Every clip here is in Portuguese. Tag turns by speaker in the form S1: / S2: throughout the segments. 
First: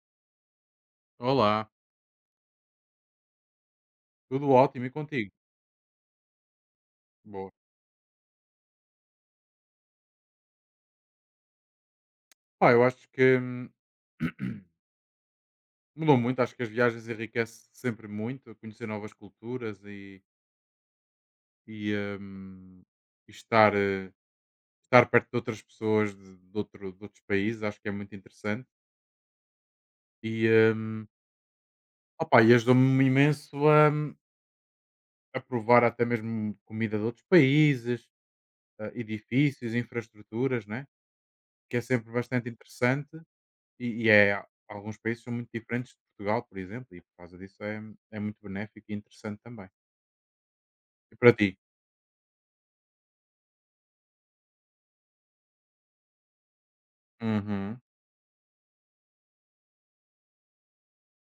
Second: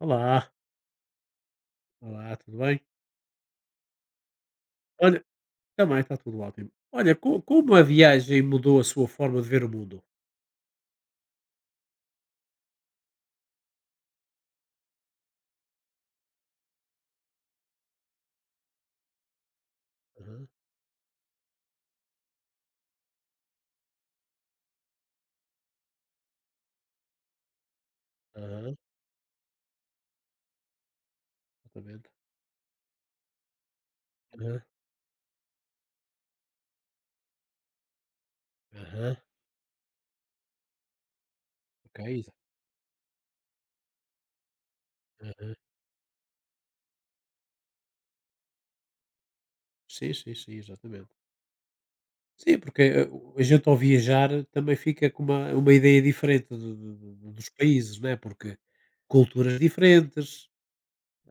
S1: Olá,
S2: Olá,
S1: olá, tudo bem?
S2: tudo ótimo e
S1: Olha,
S2: contigo?
S1: também está tudo ótimo. Olha,
S2: Boa.
S1: como a viagem mudou a sua forma de ver o mundo?
S2: Pá, eu acho que mudou muito. Acho que as viagens enriquecem sempre muito, conhecer novas culturas
S1: Aham,
S2: e, hum, e estar perto de outras pessoas de outros países. Acho que é muito interessante.
S1: aham,
S2: E, hum,
S1: exatamente.
S2: opá, e ajudou-me imenso a, hum,
S1: Aham,
S2: a provar até mesmo comida de outros países,
S1: aham,
S2: edifícios, infraestruturas, né? Que é
S1: ok.
S2: sempre
S1: exa-
S2: bastante interessante. E alguns países são muito
S1: aham.
S2: diferentes de Portugal, por exemplo, e por causa disso é, muito benéfico e interessante também.
S1: Sim, sim, sim, exatamente.
S2: E para ti?
S1: Sim, porque a gente ao viajar também fica com uma ideia diferente dos
S2: Uhum,
S1: países, não é? Porque culturas diferentes,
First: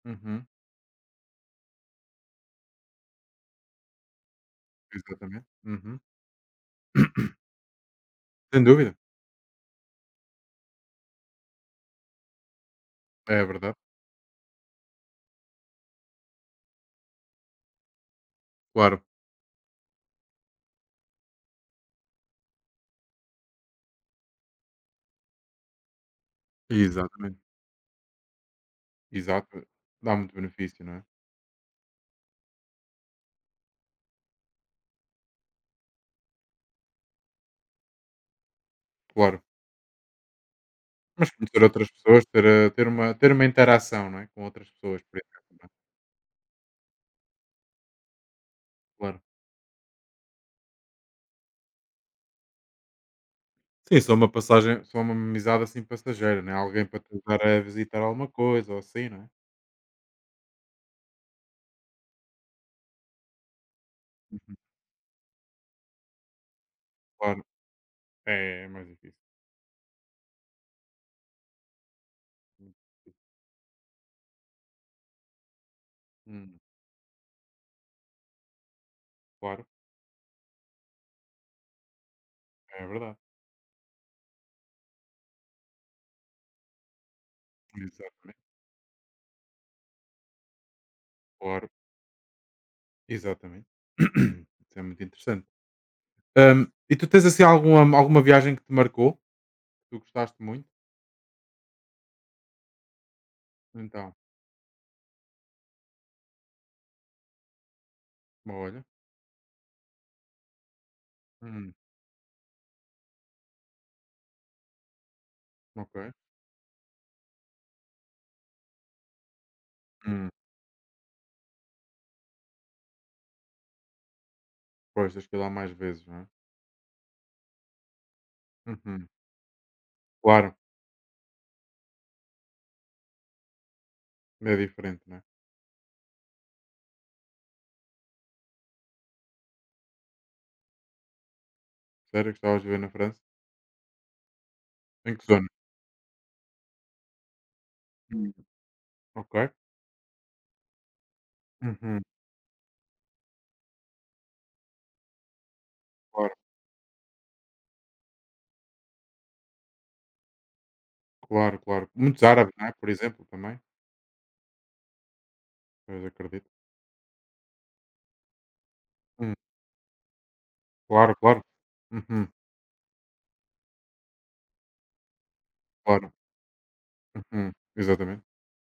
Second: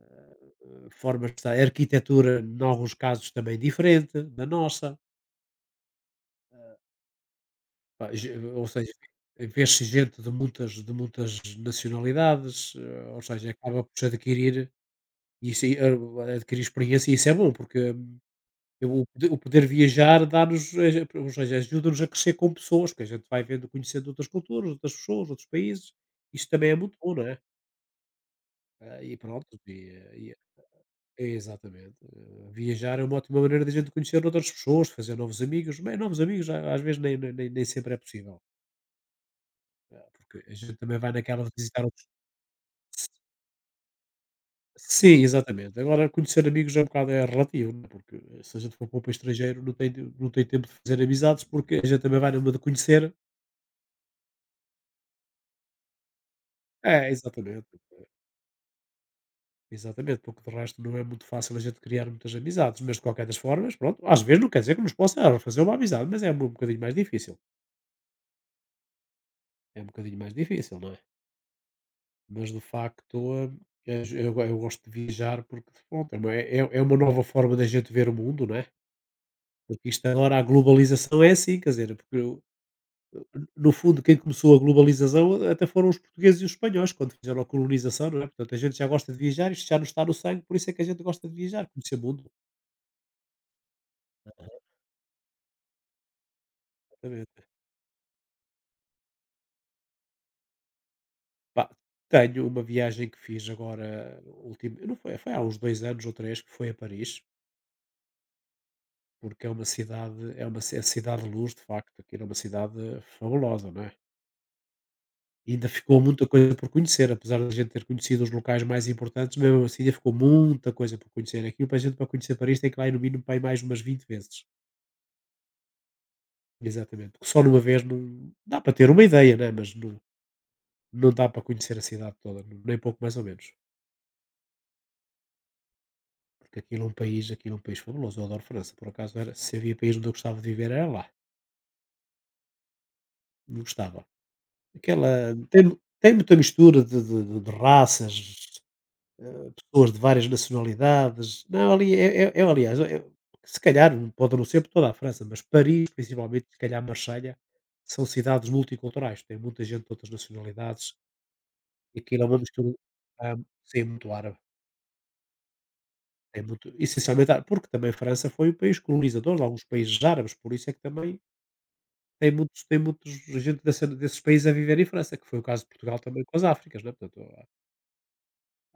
S2: uhum,
S1: formas de estar, arquitetura, em alguns casos, também diferente da nossa.
S2: exatamente. Uhum.
S1: Pá,
S2: Sem
S1: ou seja,
S2: dúvida,
S1: vê-se gente de muitas nacionalidades, ou
S2: é
S1: seja,
S2: verdade,
S1: acaba por se adquirir, e isso, aí, adquirir experiência e isso é bom, porque
S2: claro.
S1: o poder viajar dá-nos, ou seja, ajuda-nos a crescer com pessoas, que a gente vai vendo, conhecendo outras culturas, outras pessoas, outros países, isso também é muito bom, não é?
S2: Exatamente,
S1: Ah, e pronto,
S2: exato. Dá muito benefício, não é?
S1: é exatamente. Viajar é uma ótima maneira de a gente conhecer outras pessoas, fazer novos amigos, mas novos amigos às vezes nem sempre é possível.
S2: Claro.
S1: Porque a gente também vai
S2: Mas
S1: naquela de
S2: conhecer
S1: visitar
S2: outras
S1: outros.
S2: pessoas, ter uma interação, não é? Com outras pessoas, por
S1: Sim,
S2: exemplo, não é?
S1: exatamente. Agora conhecer amigos é um bocado é relativo, né, porque se a gente for para um país
S2: Claro.
S1: estrangeiro não tem tempo de fazer amizades, porque a gente também vai numa de conhecer.
S2: Sim, só uma passagem, só uma amizade assim passageira, né? Alguém para te
S1: É,
S2: ajudar a
S1: exatamente.
S2: visitar alguma coisa ou assim, não é?
S1: Exatamente, porque de resto não é muito fácil a gente criar muitas amizades, mas de qualquer das formas, pronto, às vezes não
S2: Uhum.
S1: quer dizer que nos possa fazer uma amizade, mas é um bocadinho mais difícil.
S2: Claro, é mais difícil.
S1: É um bocadinho mais difícil, não é? Mas de facto, eu, eu gosto de viajar porque pronto, é, uma, é,
S2: Hum,
S1: é uma nova forma da gente ver o mundo, não é?
S2: claro.
S1: Porque isto agora a globalização é assim, quer dizer, porque o
S2: É verdade.
S1: no fundo quem começou a globalização até foram os portugueses e os espanhóis quando fizeram a colonização, não é?
S2: Exatamente.
S1: Portanto, a gente já gosta de viajar, isto já nos está no sangue, por isso é que a gente gosta de viajar,
S2: Claro.
S1: conhecer o mundo.
S2: Exatamente. Isso é muito interessante. E tu tens assim
S1: Exatamente.
S2: alguma viagem que te marcou? Que tu gostaste muito?
S1: Pá, tenho uma viagem que fiz
S2: Então,
S1: agora, último não foi há uns 2 anos ou 3 que foi a Paris,
S2: olha.
S1: porque é uma cidade é uma ci a cidade de luz, de
S2: Hum,
S1: facto, aquilo é uma cidade fabulosa, não é? Ainda
S2: ok.
S1: ficou muita coisa por conhecer, apesar da gente ter conhecido os locais mais importantes, mesmo assim ainda ficou
S2: Hum,
S1: muita coisa por conhecer. Aquilo para a gente para conhecer Paris tem que lá ir no mínimo para aí mais umas 20 vezes.
S2: pois, tens que ir lá mais vezes, não é?
S1: Exatamente. Porque só numa vez não dá para ter uma
S2: Uhum.
S1: ideia, né? Mas não,
S2: Claro,
S1: não dá para conhecer a cidade toda, nem pouco mais ou menos.
S2: é diferente, não é?
S1: Porque aquilo é um país, aquilo é um país fabuloso. Eu adoro França. Por acaso era, se havia país onde eu gostava de viver, era lá.
S2: Sério, gostavas de viver na França?
S1: Não gostava.
S2: Em que
S1: Aquela
S2: zona?
S1: tem, tem muita mistura de
S2: Hum.
S1: raças.
S2: Ok.
S1: Hã, pessoas de várias nacionalidades. Não, ali
S2: Uhum.
S1: aliás, é se calhar, não pode não ser por toda a França, mas Paris,
S2: Claro,
S1: principalmente, se calhar Marselha, são cidades multiculturais, tem muita gente de outras nacionalidades
S2: claro, claro.
S1: e aquilo
S2: Muitos
S1: é uma
S2: árabes, não
S1: mistura.
S2: é? Por exemplo,
S1: Hã,
S2: também.
S1: sim, muito árabe,
S2: Pois
S1: é
S2: acredito.
S1: muito essencialmente árabe, porque também a França foi um país colonizador
S2: Hum.
S1: de alguns países árabes, por isso é que
S2: Claro,
S1: também
S2: claro. Uhum.
S1: tem muitos gente dessa desses países a viver em França, que foi o caso de Portugal
S2: Claro.
S1: também com as Áfricas, não é? Portanto,
S2: Uhum. Exatamente.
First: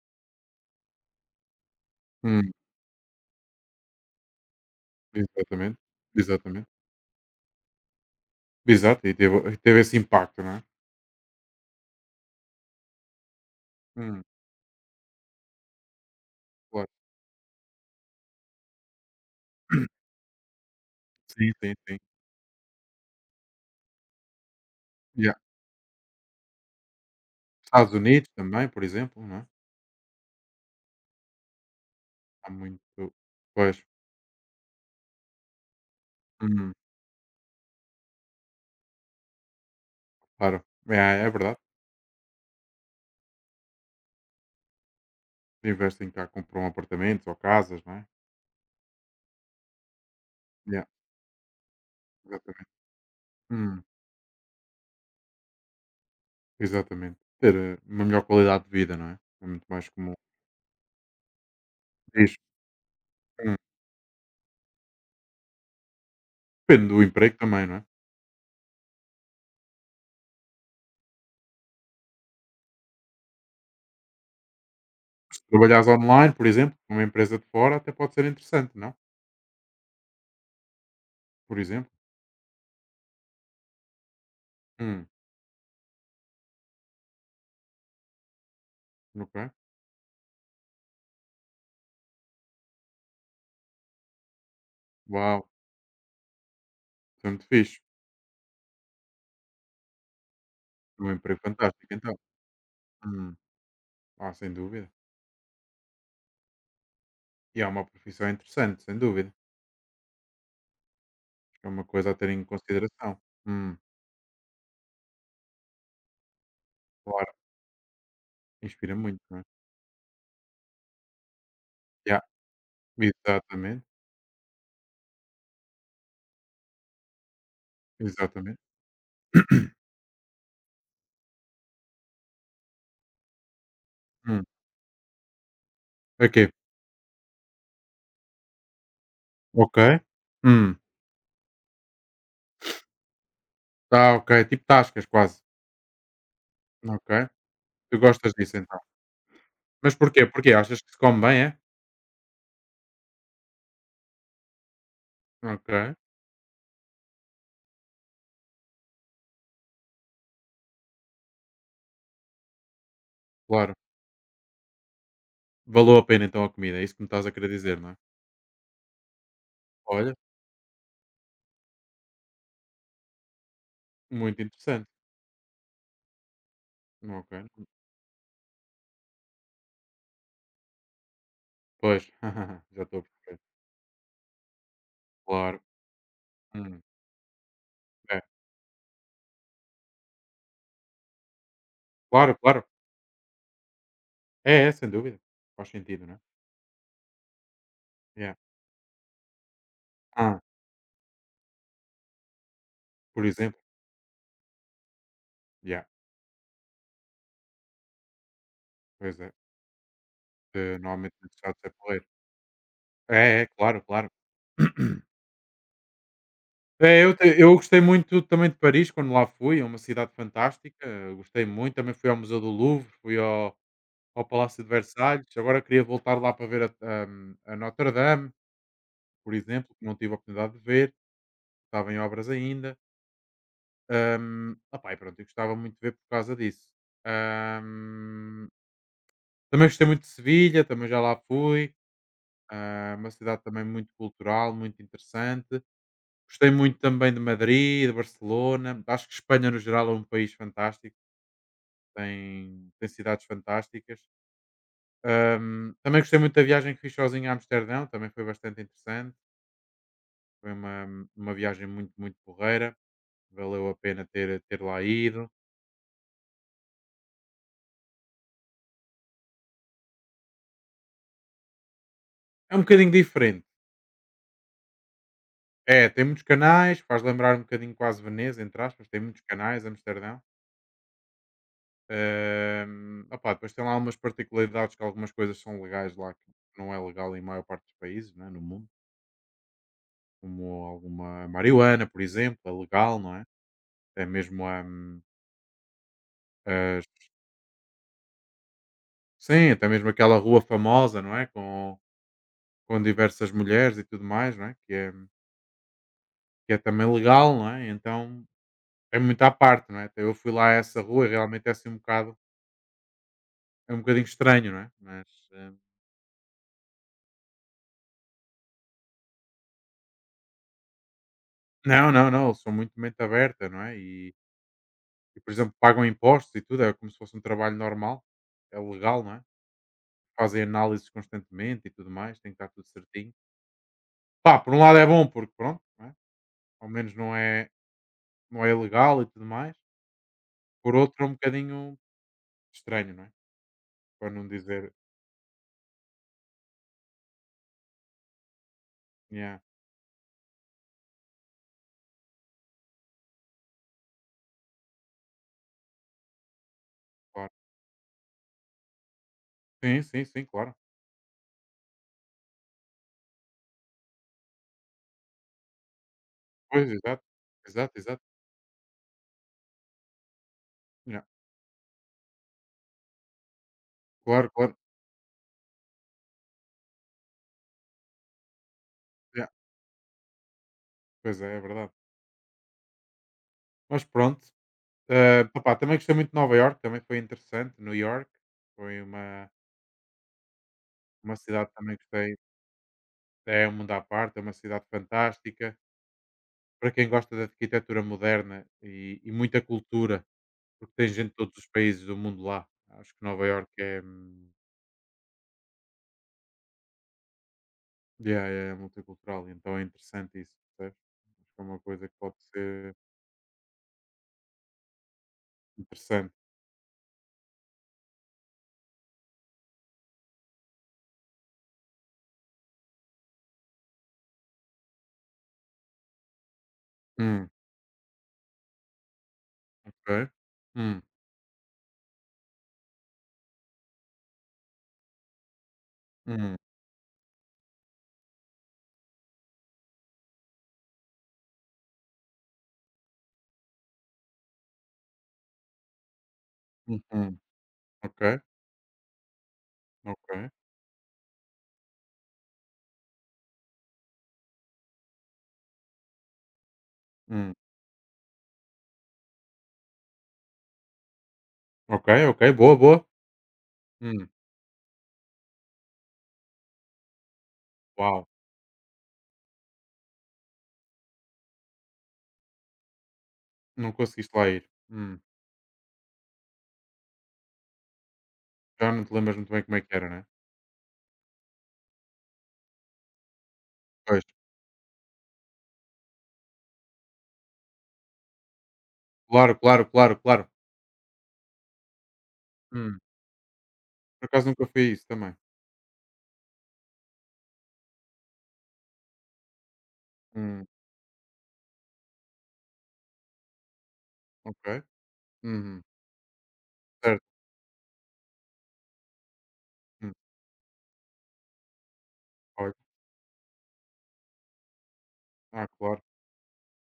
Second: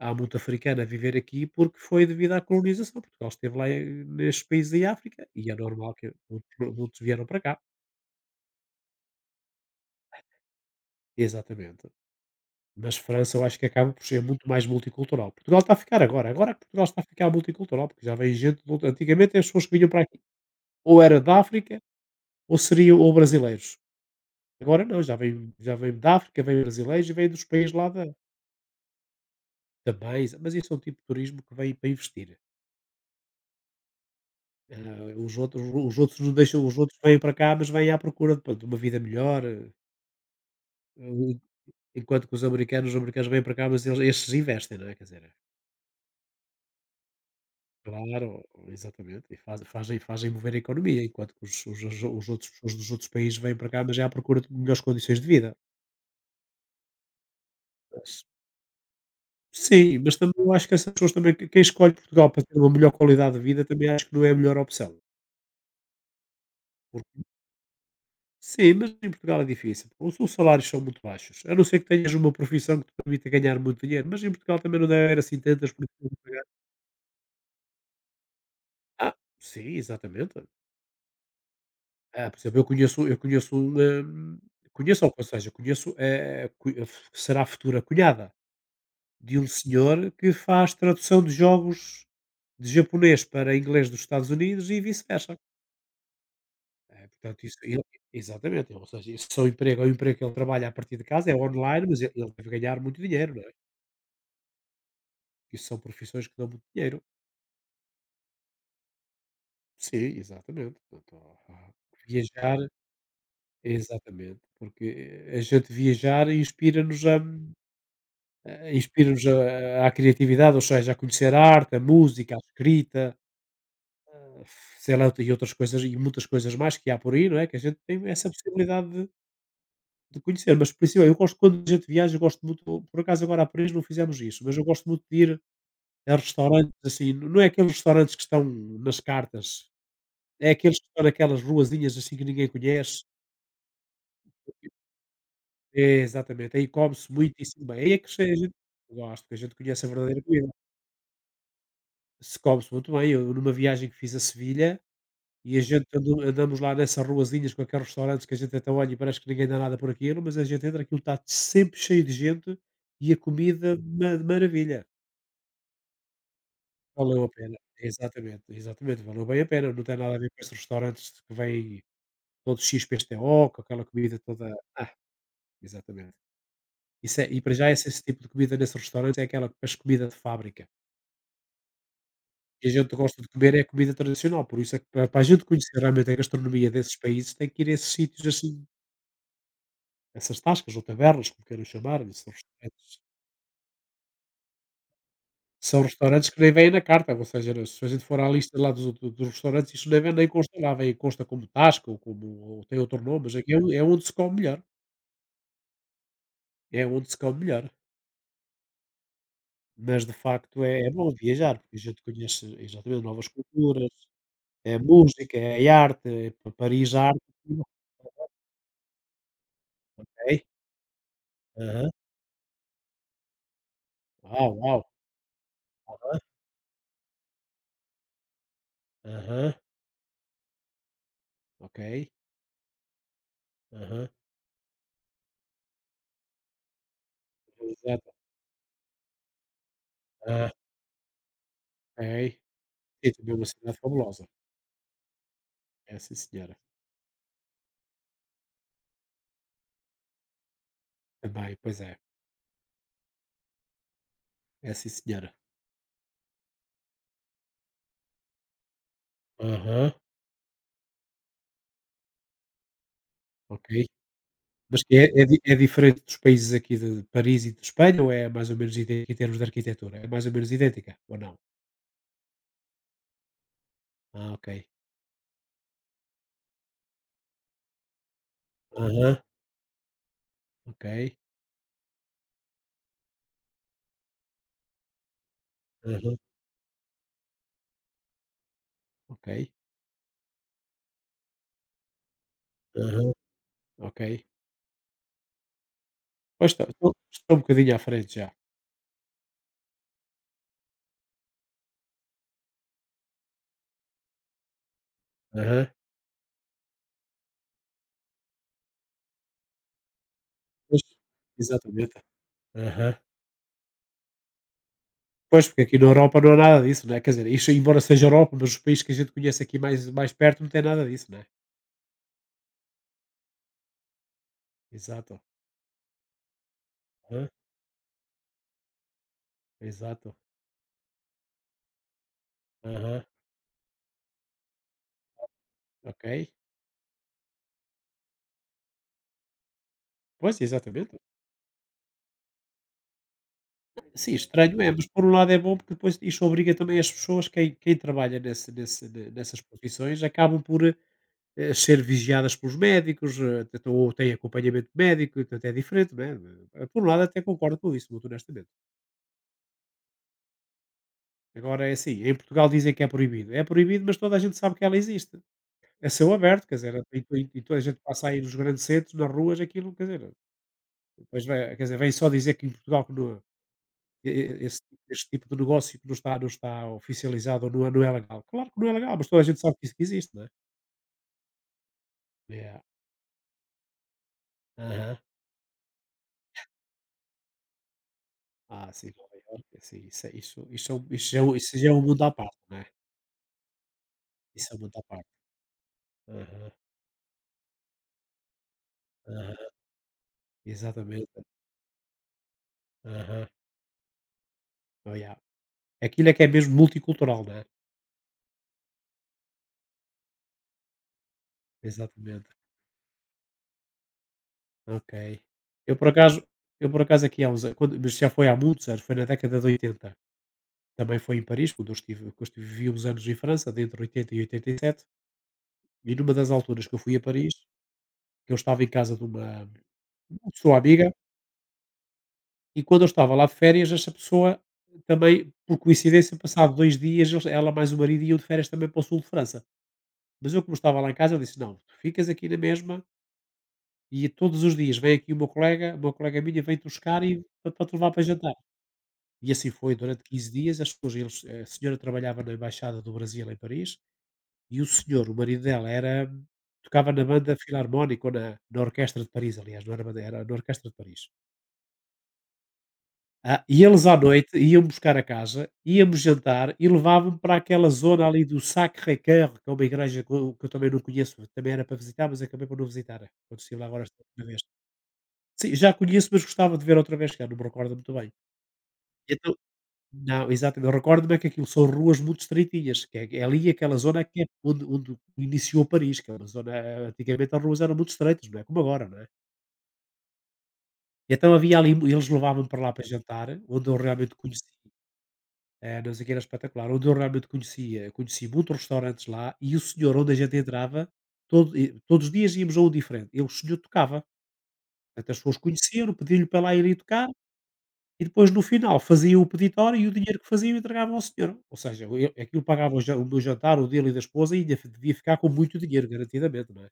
S1: à multa africana a viver aqui porque foi devido à
S2: Hum.
S1: colonização. Portugal esteve lá nestes países da África e é
S2: Exatamente.
S1: normal que muitos
S2: Exatamente.
S1: produtos vieram para cá.
S2: Exato, e teve esse impacto, não é?
S1: Exatamente. Mas França eu acho que acaba por ser
S2: Hum,
S1: muito mais multicultural. Portugal está a ficar agora. Agora que Portugal
S2: claro.
S1: está a ficar multicultural, porque já vem gente. Antigamente as pessoas que vinham para aqui ou era da
S2: Sim, sim,
S1: África
S2: sim.
S1: ou seriam ou brasileiros. Agora não,
S2: Yeah.
S1: já vem da África, vem brasileiros e vem dos países lá
S2: Estados
S1: da,
S2: Unidos também, por exemplo, não é?
S1: também. Mas isso é um tipo de turismo que vem para investir.
S2: Há muito, pois.
S1: Ah, os outros os outros não deixam
S2: Uhum,
S1: os outros vêm para cá, mas vêm à procura de pronto, de uma vida melhor,
S2: claro. É, é
S1: e
S2: verdade.
S1: enquanto que os americanos vêm para cá, mas eles estes investem, não é, quer dizer
S2: Investem cá, compram apartamentos ou casas, não é?
S1: claro, exatamente, e fazem mover a
S2: Yeah,
S1: economia, enquanto que os outros
S2: exatamente.
S1: pessoas dos outros países vêm para cá,
S2: Hum,
S1: mas é à procura de melhores condições de vida.
S2: exatamente. Ter uma
S1: S
S2: melhor qualidade de vida, não é? É muito
S1: sim,
S2: mais comum.
S1: mas também eu acho que essas pessoas também quem escolhe Portugal
S2: Diz.
S1: para ter uma melhor qualidade de
S2: Hum.
S1: vida, também acho que não é a melhor opção.
S2: Depende do emprego também, não é?
S1: Sim, mas em Portugal é difícil. Os salários são muito baixos. A não ser que tenhas uma profissão que te permita ganhar muito dinheiro, mas em Portugal também não deve haver assim
S2: Se
S1: tantas
S2: trabalhares
S1: profissões a
S2: online,
S1: pagar.
S2: por exemplo, numa empresa de fora, até pode ser interessante, não?
S1: Ah, sim, exatamente.
S2: Por exemplo?
S1: Ah, por exemplo, eu conheço um, hum, conheço,
S2: Hum,
S1: ou seja, conheço, será a futura cunhada de um
S2: ok.
S1: senhor que faz tradução de jogos de japonês para inglês dos Estados Unidos e vice-versa.
S2: Uau,
S1: É,
S2: isso é
S1: portanto,
S2: muito
S1: isso,
S2: fixe.
S1: exatamente, ou seja, isso é um emprego que ele trabalha a partir de
S2: É um
S1: casa, é
S2: emprego
S1: online,
S2: fantástico
S1: mas ele
S2: então.
S1: ele deve ganhar muito dinheiro.
S2: Hum. Ah, sem dúvida.
S1: E são profissões que dão muito dinheiro.
S2: E é uma profissão interessante, sem dúvida.
S1: Sim, exatamente. Portanto,
S2: Acho que é
S1: ah,
S2: uma coisa a ter em
S1: viajar
S2: consideração. Hum,
S1: exatamente, porque a gente viajar inspira-nos
S2: claro, inspira muito, não é?
S1: à criatividade, ou seja, a conhecer a arte, a
S2: Yeah,
S1: música, a escrita,
S2: exatamente,
S1: sei lá, e outras coisas, e muitas coisas mais que há por aí, não é? Que a gente tem essa
S2: exatamente.
S1: possibilidade de conhecer, mas principalmente eu gosto quando a gente viaja, eu gosto muito, por acaso agora a Paris não fizemos isso,
S2: Hum,
S1: mas eu gosto muito de ir a
S2: ok,
S1: restaurantes assim, não é aqueles restaurantes que estão nas cartas.
S2: ok.
S1: É
S2: Hum,
S1: aqueles que estão naquelas ruazinhas, assim, que ninguém conhece.
S2: tá ok, tipo tascas quase.
S1: É, exatamente, aí
S2: Ok.
S1: come-se muitíssimo bem. Aí é
S2: Tu
S1: que se
S2: gostas
S1: a gente
S2: disso então.
S1: gosta que a gente conhece a
S2: Mas
S1: verdadeira
S2: porquê?
S1: comida.
S2: Porquê? Achas que se come bem, é?
S1: Se come-se muito bem. Eu numa viagem que fiz a Sevilha, e a
S2: Ok,
S1: gente andou andamos lá nessas ruazinhas com aqueles restaurantes que a gente até olha e parece que ninguém dá nada por aquilo, mas a gente entra, aquilo está sempre cheio de gente e a
S2: claro.
S1: comida ma maravilha.
S2: Valeu a pena então a comida, é isso que me
S1: Valeu
S2: estás
S1: a
S2: a querer
S1: pena.
S2: dizer, não é?
S1: Exatamente, exatamente, valeu bem a pena. Não tem nada
S2: Olha,
S1: a ver com esses restaurantes que vêm todos X P S T o com aquela comida
S2: muito
S1: toda.
S2: interessante.
S1: Ah, exatamente. Isso é
S2: Ok.
S1: e para já esse tipo de comida nesse restaurante é aquela as comida de fábrica.
S2: Pois,
S1: E a
S2: já
S1: gente
S2: estou a
S1: gosta de
S2: perceber.
S1: comer é comida tradicional, por isso é que para a gente
S2: Claro.
S1: conhecer realmente a gastronomia
S2: Hum,
S1: desses países tem que ir a esses
S2: é.
S1: sítios assim, essas tascas ou tabernas, como queiram chamar, são
S2: Claro, claro.
S1: restaurantes
S2: É, sem dúvida. Faz sentido, não é?
S1: que nem vêm na carta, ou seja, né, se a gente for à
S2: Yeah.
S1: lista lá dos restaurantes, isso nem vem nem
S2: Ah,
S1: consta lá, vem consta como tasca ou como ou tem outro nome,
S2: por
S1: mas aqui é
S2: exemplo.
S1: o é onde se come melhor,
S2: Yeah,
S1: é onde se come melhor.
S2: pois é.
S1: Mas de facto
S2: Eh,
S1: é bom
S2: normalmente nos
S1: viajar,
S2: Estados é
S1: porque a gente
S2: porreiro.
S1: conhece exatamente novas
S2: É, claro,
S1: culturas.
S2: claro.
S1: É música, é arte, é Pa Paris
S2: É, eu
S1: arte.
S2: te eu gostei muito também de Paris quando lá fui. É uma cidade
S1: Ok.
S2: fantástica, gostei muito.
S1: Aham.
S2: Também fui ao Museu do Louvre, fui ao
S1: Uau,
S2: Palácio de
S1: uau.
S2: Versalhes. Agora queria voltar
S1: Aham.
S2: lá para ver a Notre Dame, por
S1: Aham.
S2: exemplo, que não tive a oportunidade de ver.
S1: Ok.
S2: Estava em obras ainda.
S1: Aham.
S2: Opá, e pronto, eu gostava muito de ver por causa disso.
S1: Exato.
S2: Hum Também gostei muito de
S1: Hã.
S2: Sevilha, também já lá fui.
S1: Ok.
S2: Ah, uma
S1: E também é
S2: cidade
S1: uma
S2: também
S1: cidade
S2: muito
S1: fabulosa.
S2: cultural, muito interessante.
S1: É, sim
S2: Gostei
S1: senhora.
S2: muito também de Madrid, de Barcelona. Acho que Espanha, no geral, é um país fantástico.
S1: Também, pois é.
S2: Tem cidades fantásticas.
S1: É, sim senhora.
S2: Também gostei muito da viagem que fiz sozinho a Amsterdão. Também foi bastante interessante.
S1: Aham.
S2: Foi uma viagem muito, muito porreira.
S1: Ok.
S2: Valeu a pena ter
S1: Mas
S2: lá
S1: que é é
S2: ido.
S1: di é diferente dos países aqui de Paris e de Espanha ou é mais ou menos idêntica em termos de arquitetura? É mais ou menos idêntica ou não?
S2: É um bocadinho diferente.
S1: Ah, ok.
S2: É, tem muitos canais. Faz lembrar um bocadinho quase Veneza, entre aspas. Tem
S1: Aham.
S2: muitos canais, Amsterdão.
S1: Ok.
S2: Opá, depois tem lá algumas particularidades, que algumas coisas são legais lá,
S1: Aham.
S2: que não é legal em maior parte dos países, né, no mundo,
S1: Ok.
S2: como alguma marihuana, por exemplo, é legal,
S1: Aham.
S2: não é?
S1: Ok.
S2: Até mesmo hum,
S1: Pois
S2: as-
S1: estão um bocadinho à frente já.
S2: sim, até mesmo aquela rua famosa, não é? com, diversas mulheres e tudo mais, não é? Que é,
S1: Aham.
S2: que é também legal, não é? Então é muito à parte, não é? Até eu fui lá a essa
S1: Pois,
S2: rua e realmente é assim um
S1: exatamente.
S2: bocado,
S1: Aham.
S2: é um bocadinho estranho, não é? Mas
S1: Pois,
S2: hum,
S1: porque aqui na Europa não há nada disso, né, quer dizer, isso embora seja Europa, mas os países que a gente conhece aqui mais perto não tem nada disso, né.
S2: não, não, não, eles são muito mente aberta, não é?
S1: Exato.
S2: E, por exemplo, pagam impostos e tudo, é como se fosse um
S1: Hã?
S2: trabalho normal, é legal, não é?
S1: Exato.
S2: Fazem análises constantemente e tudo mais, tem que estar tudo
S1: Aham.
S2: certinho. Pá, por um lado é bom, porque pronto, não é?
S1: Ok.
S2: Ao menos não é ilegal e tudo mais.
S1: Pois,
S2: Por
S1: exatamente.
S2: outro, é um bocadinho estranho, não é? Para
S1: Sim,
S2: não
S1: estranho é,
S2: dizer,
S1: mas por um lado é bom porque depois isto obriga também as pessoas, quem trabalha nesse nesse ne
S2: yeah,
S1: nessas profissões, acabam por, ser vigiadas pelos médicos, então ou têm acompanhamento médico, portanto é diferente, né. Por um lado até
S2: claro.
S1: concordo com isso, muito honestamente.
S2: Sim, sim, sim, claro.
S1: Agora é assim, em Portugal dizem que é proibido. É proibido, mas toda a gente sabe que ela existe. É céu aberto, quer
S2: Pois,
S1: dizer,
S2: exato,
S1: e toda a
S2: exato,
S1: gente
S2: exato.
S1: passa aí nos grandes centros, nas ruas, aquilo, quer dizer,
S2: Yeah,
S1: depois vai, quer dizer, vem só dizer que em Portugal que e-
S2: claro,
S1: e-
S2: claro.
S1: esse, este tipo de negócio que não está, não está oficializado ou não, não é legal. Claro que não é legal, mas toda a
S2: Yeah,
S1: gente sabe que isso que existe, não é?
S2: pois é, é verdade.
S1: Yeah.
S2: Mas pronto,
S1: Aham.
S2: opá, também gostei muito de Nova York, também foi interessante. New York
S1: Ah,
S2: foi
S1: sim, Nova
S2: uma,
S1: Iorque, é assim, isso, é- isso, é um- isso,
S2: uma
S1: já é um-
S2: cidade que
S1: isso já é
S2: também
S1: um mundo à
S2: gostei.
S1: parte, não é?
S2: É um mundo à parte, é uma
S1: Isso é um
S2: cidade
S1: mundo à parte.
S2: fantástica.
S1: Aham.
S2: Para quem gosta da arquitetura moderna e muita
S1: Aham.
S2: cultura, porque tem gente de
S1: Exatamente.
S2: todos os países do mundo lá. Acho que Nova
S1: Aham.
S2: York
S1: Oh, yeah. Aquilo é que é mesmo multicultural, né?
S2: yeah, é multicultural, então é interessante isso, percebes? Acho que é uma coisa que pode
S1: Exatamente,
S2: ser
S1: ok. Eu por
S2: interessante.
S1: acaso eu por acaso aqui há uns an quando mas já foi há muitos anos, foi na década de 80, também foi em Paris, quando eu estive vivi uns anos em França, de entre 80 e 87. E numa das alturas que eu fui a
S2: Hum,
S1: Paris, que eu estava em casa de uma
S2: ok.
S1: pessoa
S2: Hum,
S1: amiga, e quando eu estava lá de férias, essa pessoa também, por coincidência,
S2: hum,
S1: passado 2 dias, eles ela mais o marido iam de férias também para o sul de França. Mas eu, como estava lá em casa, eu disse: "Não, tu ficas aqui na mesma e todos os dias vem aqui o meu colega uma colega minha vem-te buscar
S2: uhum.
S1: e para te levar
S2: Ok,
S1: para jantar". E assim foi durante quinze
S2: ok.
S1: dias. As pessoas, a senhora trabalhava na embaixada do Brasil em Paris, e o senhor, o marido dela, era tocava na banda
S2: Hum,
S1: filarmónica ou na orquestra de Paris. Aliás, não era banda, era na orquestra de Paris.
S2: ok, ok, boa, boa.
S1: Ah, e eles à
S2: Hum,
S1: noite iam buscar a casa, íamos jantar e levavam-me para aquela zona
S2: uau,
S1: ali do Sacré-Cœur, que é uma igreja que eu também não conheço. Também era para visitar, mas acabei por não visitar quando estive lá
S2: não
S1: agora esta
S2: conseguiste
S1: última
S2: lá
S1: vez.
S2: ir. Hum,
S1: Sim, já conheço, mas gostava de ver outra vez, que eu não me recordo muito bem.
S2: já não te lembras muito bem como é que era, né?
S1: Não, exato. Eu recordo-me é que aquilo são ruas muito estreitinhas, que é ali aquela zona
S2: Pois,
S1: que é onde iniciou Paris, que é uma zona, antigamente as ruas eram muito estreitas, não é como agora, não é?
S2: claro, claro, claro, claro.
S1: Então havia ali, eles levavam-me para lá
S2: Hum.
S1: para jantar, onde eu
S2: Por
S1: realmente
S2: acaso nunca
S1: conheci,
S2: foi isso também.
S1: não sei o que era espetacular, onde eu realmente conheci muitos restaurantes lá. E o senhor, onde a gente
S2: Hum,
S1: entrava, todos os dias íamos a um diferente, e o senhor tocava.
S2: ok.
S1: Portanto, as pessoas
S2: Uhum.
S1: conheciam, pediam-lhe para lá irem
S2: Certo.
S1: tocar. E depois, no final, fazia o peditório, e o
S2: Hum,
S1: dinheiro que faziam entregava ao senhor. Ou seja, eu, aquilo
S2: olha.
S1: pagava o meu jantar, o dele e da esposa, e ainda devia ficar com
S2: Ah,
S1: muito
S2: claro.
S1: dinheiro garantidamente, não é.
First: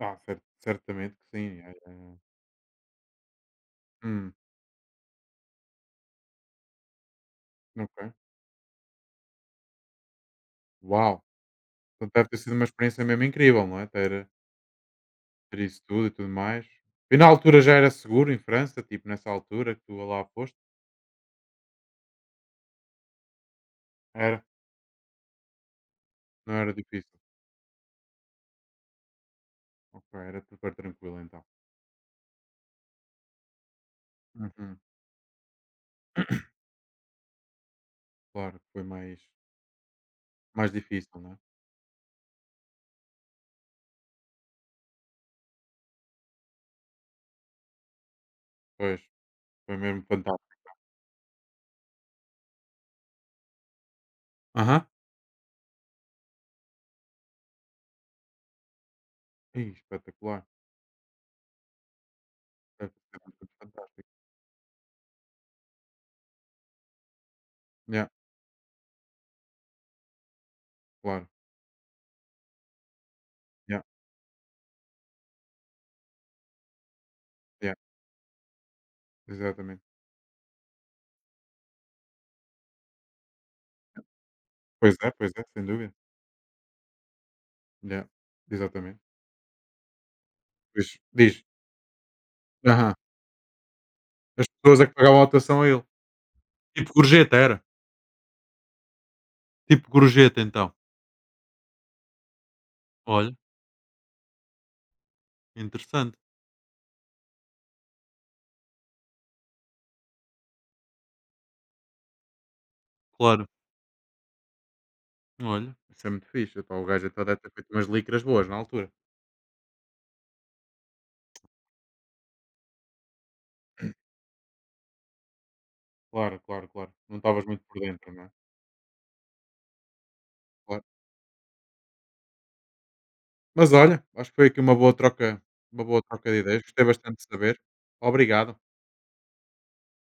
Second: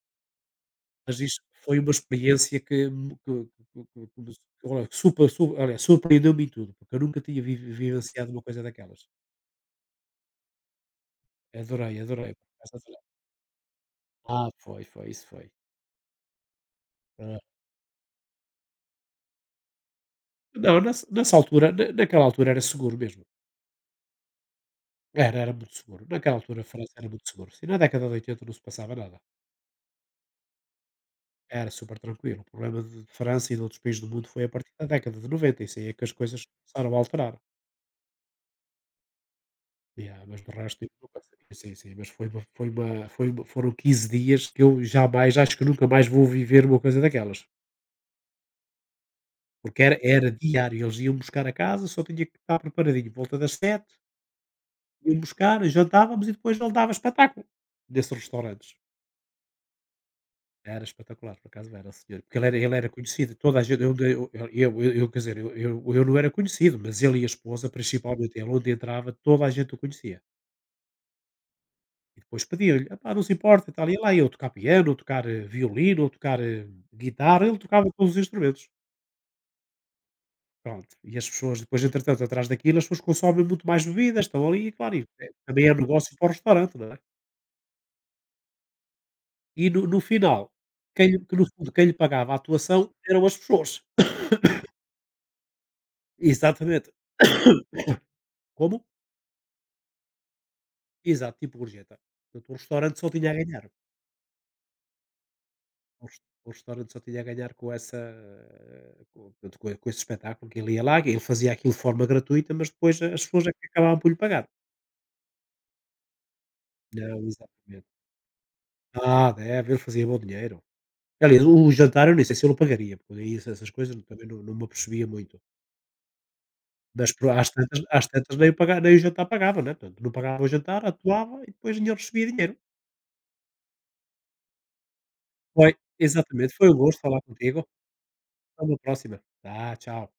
S2: Ah, certamente
S1: Mas
S2: que
S1: isto
S2: sim. É,
S1: foi uma
S2: é.
S1: experiência que me
S2: Hum,
S1: olha supa su olha, surpreendeu-me em tudo, porque eu nunca tinha vi
S2: ok.
S1: vivenciado uma coisa daquelas.
S2: Uau!
S1: Adorei,
S2: Então deve
S1: adorei,
S2: ter
S1: por
S2: sido uma
S1: acaso adorei.
S2: experiência mesmo incrível, não é? Ter
S1: Ah, foi, foi, isso foi.
S2: ter isso tudo e tudo mais. E na
S1: Hã.
S2: altura já era seguro em França? Tipo, nessa altura que tu lá foste?
S1: Não, nessa nessa altura na naquela altura era seguro mesmo.
S2: Era?
S1: Era, era muito seguro. Naquela
S2: Não
S1: altura a
S2: era
S1: França era
S2: difícil?
S1: muito seguro. Sim, na década de 80 não se passava nada.
S2: Ok, era super tranquilo então.
S1: Era super tranquilo. O problema de França e de outros países do mundo foi a partir
S2: Uhum.
S1: da década de 90. Isso aí é que as coisas começaram a alterar.
S2: Claro, foi mais
S1: Yeah, mas de
S2: mais
S1: resto, eu nunca
S2: difícil, não é?
S1: sabia. Sim, sim, mas foram 15 dias que eu jamais, acho que nunca mais vou viver uma coisa daquelas.
S2: Pois, foi
S1: Porque era,
S2: mesmo
S1: era
S2: fantástico.
S1: diário. Eles iam buscar a casa, só tinha que estar preparadinho. Volta das 7
S2: Aham.
S1: iam buscar, jantávamos, e depois não dava espetáculo nesses restaurantes.
S2: Ih, espetacular.
S1: Era espetacular, por acaso era, senhor. Porque ele era
S2: Deve ter sido
S1: conhecido.
S2: muito
S1: Toda a gente, eu
S2: fantástico.
S1: dei eu quer dizer, eu não era conhecido, mas ele e a esposa,
S2: Yeah,
S1: principalmente ele, onde entrava, toda a gente o conhecia.
S2: claro.
S1: E depois pedia-lhe: "Epá, não se importa, e
S2: Yeah.
S1: tal", e lá eu tocar piano, ou tocar, violino, ou tocar, guitarra. Ele
S2: Yeah,
S1: tocava todos os instrumentos.
S2: exatamente.
S1: Pronto, e as pessoas depois, entretanto, atrás daquilo, as pessoas consomem muito mais bebidas, estão ali, e claro,
S2: Pois é, sem
S1: também é
S2: dúvida.
S1: negócio para o restaurante, não é?
S2: Yeah, exatamente.
S1: E no final,
S2: Pois, diz.
S1: que no fundo, quem lhe pagava a atuação
S2: Aham.
S1: eram as pessoas.
S2: As pessoas é que pagavam a lotação a ele.
S1: Exatamente.
S2: Tipo gorjeta era?
S1: Como?
S2: Tipo gorjeta então.
S1: Exato, tipo gorjeta. Portanto, o restaurante só tinha a
S2: Olha,
S1: ganhar. O res
S2: interessante.
S1: o restaurante só tinha a ganhar com portanto, co com esse espetáculo que ele ia lá, que ele fazia aquilo de forma gratuita, mas depois as pessoas
S2: Claro,
S1: é que acabavam por lhe pagar.
S2: olha. Isso é muito fixe. Epá, o gajo
S1: Não,
S2: então deve ter feito
S1: exatamente.
S2: umas licras boas na altura.
S1: Ah, deve, ele fazia bom dinheiro. Aliás, o jantar eu nem sei se ele o pagaria, porque aí essas coisas também não me apercebia muito.
S2: Claro, claro, claro.
S1: Mas
S2: Não
S1: pro
S2: estavas
S1: às
S2: muito
S1: tantas
S2: por
S1: às
S2: dentro, não é?
S1: tantas nem o jantar pagava, né. Portanto, não pagava o jantar,
S2: Claro.
S1: atuava, e depois ainda recebia dinheiro.
S2: Mas olha, acho que foi aqui
S1: Foi,
S2: uma boa troca de
S1: exatamente,
S2: ideias.
S1: foi um
S2: Gostei
S1: gosto
S2: bastante
S1: falar
S2: de
S1: contigo.
S2: saber. Obrigado.
S1: Até uma próxima. Tá, tchau.